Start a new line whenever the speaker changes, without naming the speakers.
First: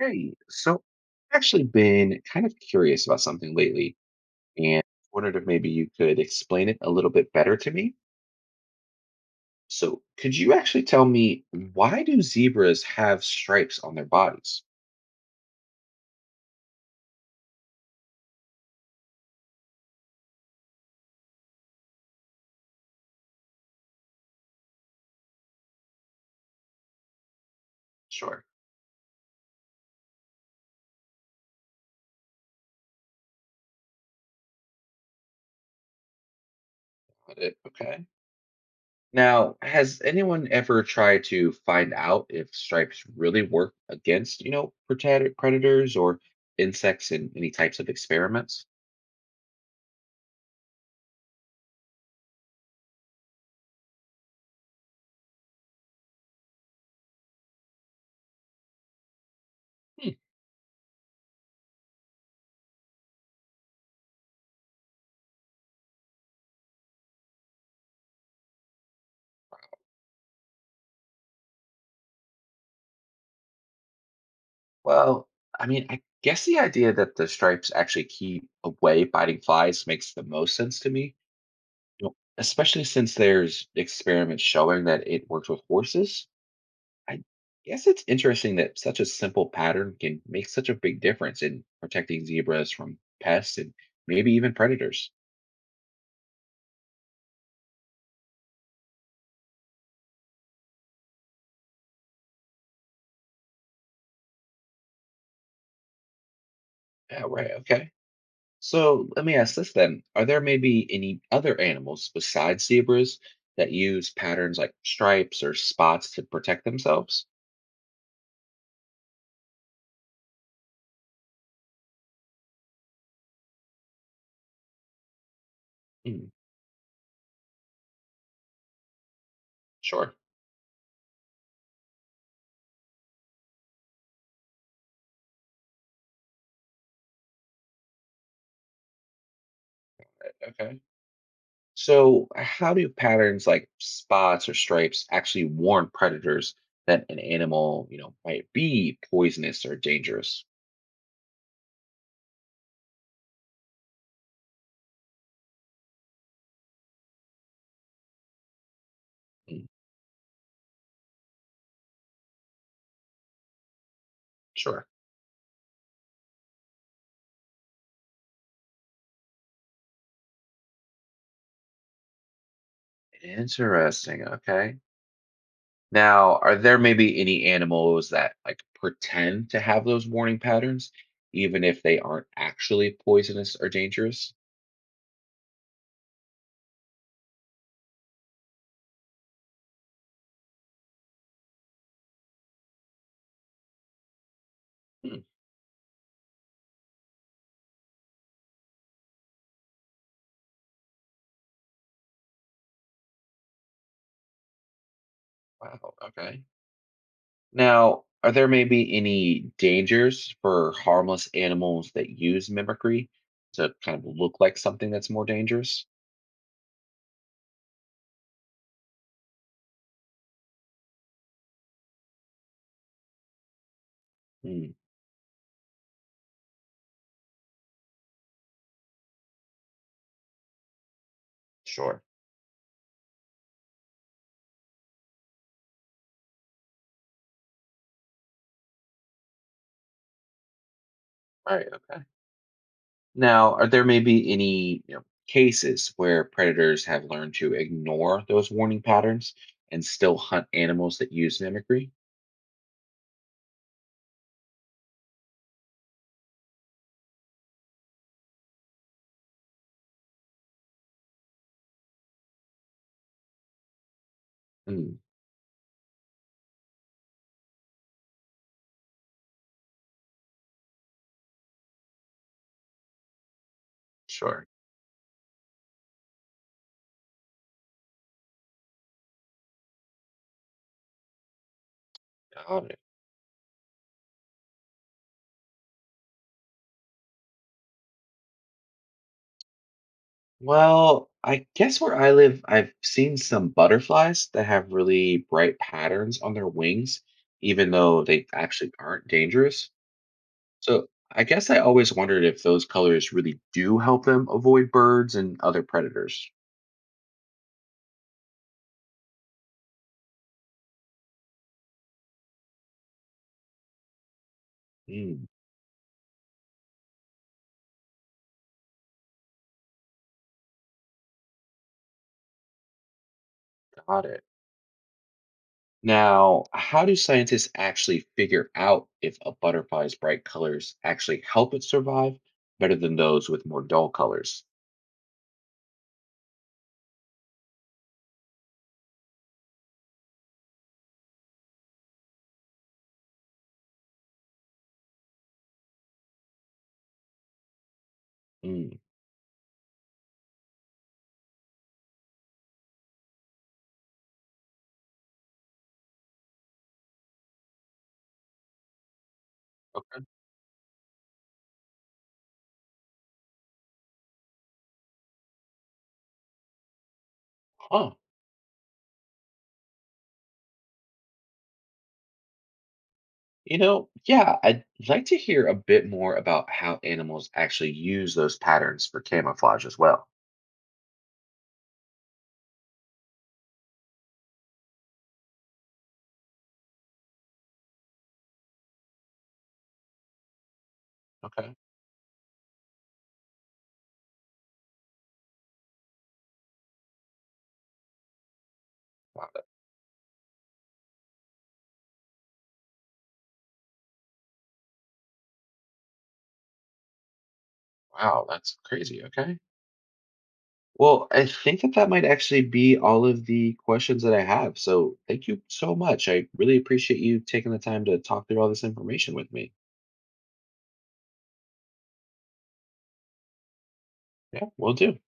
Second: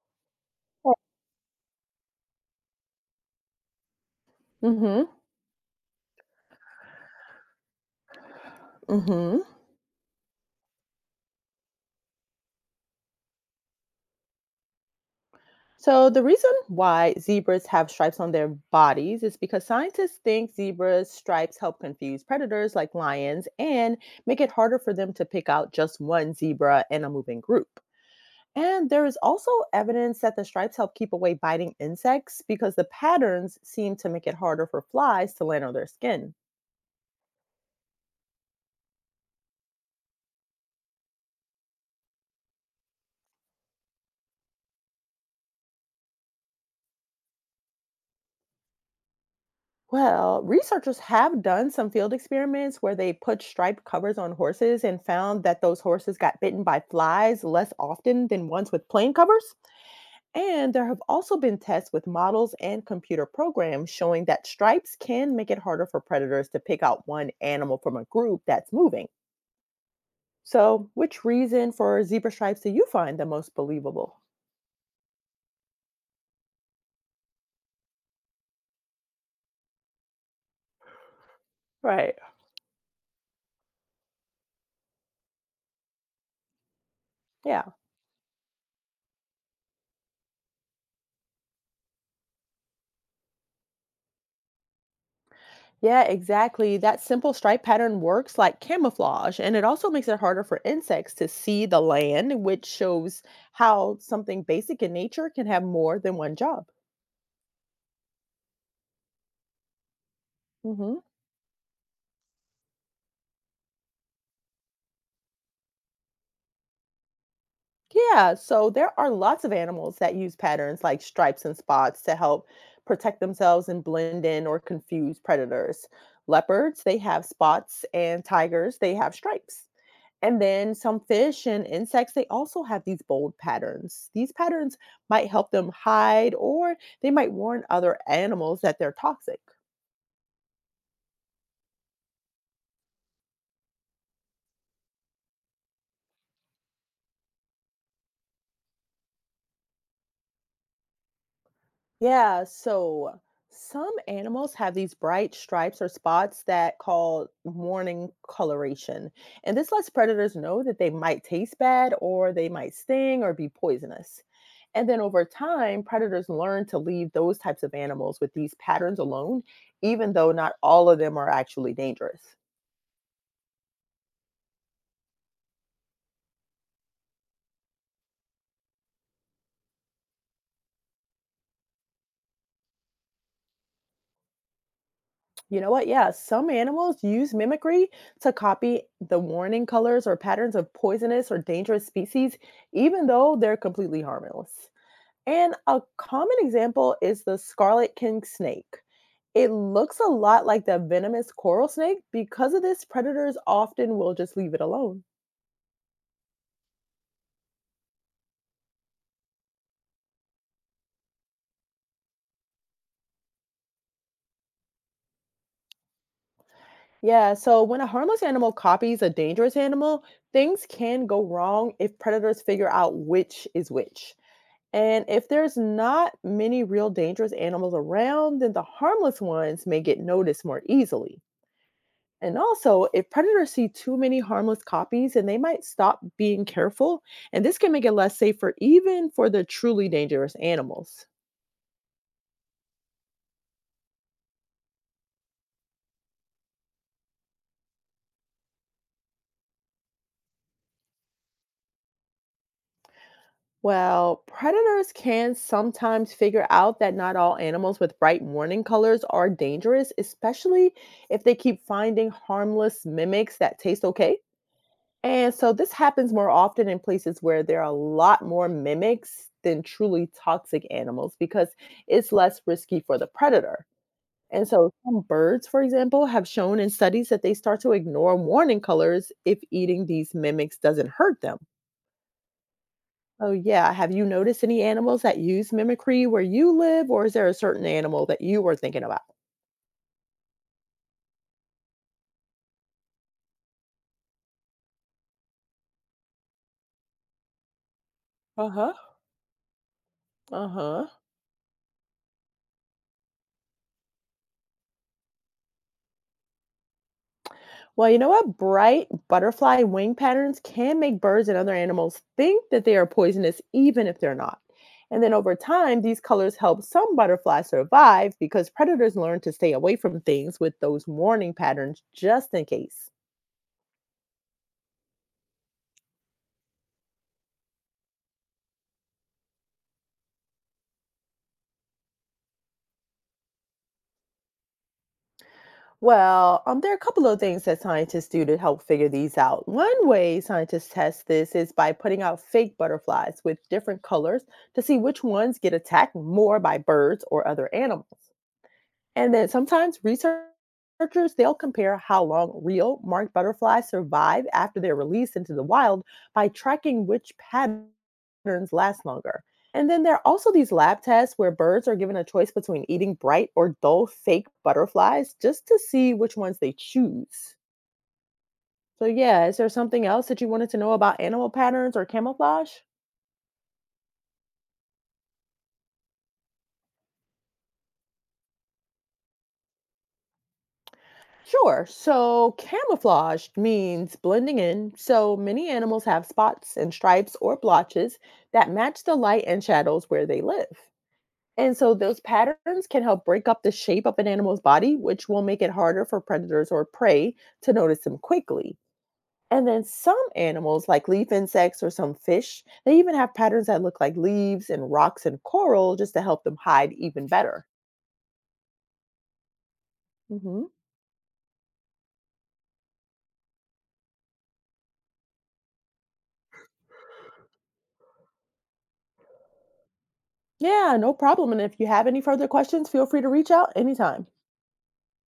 Hey, so I've actually been kind of curious about something lately and
Mm-hmm.
wondered if maybe you could explain it a little bit better to me.
Mm-hmm.
So, could you actually tell me, why do zebras have stripes on their bodies?
So the reason why zebras have stripes on their bodies is because scientists think zebras' stripes help confuse predators like lions and make it harder for them to pick out just one zebra in a moving group.
Sure.
And there is also evidence that the stripes help keep away biting insects because the patterns seem to make it harder for flies to land on their skin.
Got it. Okay. Now, has anyone ever tried to find out if stripes really work against, predators or insects in any types of experiments?
Well, researchers have done some field experiments where they put striped covers on horses and found that those horses got bitten by flies less often than ones with plain covers. And there have also been tests with models and computer programs showing that stripes can make it harder for predators to pick out one animal from a group that's moving. So, which reason for zebra stripes do you find the most believable?
Well, I guess the idea that the stripes actually keep away biting flies makes the most sense to me, you know,
Right.
especially since there's experiments showing that it works with horses. I
Yeah.
guess it's interesting that such a simple pattern can make such a big difference in protecting zebras from pests and maybe even predators.
Yeah, exactly. That simple stripe pattern works like camouflage, and it also makes it harder for insects to see the land, which shows how something basic in nature can have more than one job.
Yeah, right. Okay. So let me ask this then. Are there maybe
Hmm.
any other animals besides zebras that use patterns like stripes or spots to protect themselves?
Yeah, so there are lots of animals that use patterns like stripes and spots to help protect themselves and blend in or confuse predators.
Hmm.
Leopards, they have spots, and tigers, they have stripes.
Sure.
And then some fish and insects, they also have these bold patterns. These patterns might help them hide or they might warn other animals that they're toxic.
Okay. So, how do patterns like spots or stripes actually warn predators that an animal, you know, might be poisonous or dangerous?
Yeah, so some animals have these bright stripes or spots that call warning coloration. And
Mm,
this lets predators know that they might taste bad or they might sting or be poisonous.
sure.
And then over time, predators learn to leave those types of animals with these patterns alone, even though not all of them are actually dangerous.
Interesting. Okay. Now, are there maybe any animals that like pretend to have those warning patterns, even if they aren't actually poisonous or dangerous?
You know what? Yeah, some animals use mimicry to copy the warning colors or patterns of poisonous or dangerous species, even though they're completely harmless.
Hmm.
And a common example is the scarlet king snake. It looks a lot like the venomous coral snake. Because of this, predators often will just leave it alone.
Wow. Okay. Now, are there maybe any dangers for harmless animals that use mimicry to kind of look like something that's more dangerous?
Yeah, so when a harmless animal copies a dangerous animal, things can go wrong if predators figure out which is which.
Mm,
And if there's not many real dangerous animals around, then the harmless ones may get noticed more easily.
sure.
And also, if predators see too many harmless copies, then they might stop being careful, and this can make it less safer even for the truly dangerous animals.
All right. Okay. Now, are there maybe any cases where predators have learned to ignore those warning patterns and still hunt animals that use mimicry?
Well, predators can sometimes figure out that not all animals with bright warning colors are dangerous, especially if they keep finding harmless mimics that taste okay.
Mm,
And so this happens more often in places where there are a lot more mimics than truly toxic animals because it's less risky for the predator.
sure.
And so some birds, for example, have shown in studies that they start to ignore warning colors if eating these mimics doesn't hurt them.
Got it.
Oh, yeah. Have you noticed any animals that use mimicry where you live, or is there a certain animal that you were thinking about?
Well, I guess where I live, I've seen some butterflies that have really bright patterns on their wings, even though they
Uh
actually
huh.
aren't dangerous.
Uh huh.
So I guess I always wondered if those colors really do help them avoid birds and other predators.
Well, you know what? Bright butterfly wing patterns can make birds and other animals think that they are poisonous, even if they're not. And then
Mm,
over time, these colors help some butterflies survive because predators learn to stay away from things with those warning patterns just in case.
got it. Now, how do scientists actually figure out if a butterfly's bright colors actually help it survive better than those with more dull colors?
Well, there are a couple of things that scientists do to help figure these out. One way scientists test this is by putting out fake butterflies with different colors to see which ones get attacked more by birds or other animals.
Mm,
And then sometimes researchers they'll compare how long real marked butterflies survive after they're released into the wild by tracking which patterns last longer. And then there
okay.
are also these lab tests where birds are given a choice between eating bright or dull fake butterflies just to see which ones they choose.
Huh.
So yeah, is there something else that you wanted to know about animal patterns or camouflage?
Yeah, I'd like to hear a bit more about how animals actually use those patterns for camouflage as well.
Sure. So camouflage means blending in. So many animals have spots and stripes or blotches that match the light and shadows where they live.
Okay.
And so those patterns can help break up the shape of an animal's body, which will make it harder for predators or prey to notice them quickly.
Wow, that-
And then some animals, like leaf insects or some fish, they even have patterns that look like leaves and rocks and coral just to help them hide even better.
wow, that's crazy. Okay.
Mhm.
Well, I think that that might actually be all of the questions that I have. So thank you so much. I really appreciate you taking the time to talk through all this information with me.
Yeah, no problem. And if you have any further questions, feel free to reach out anytime.
Yeah, we'll do.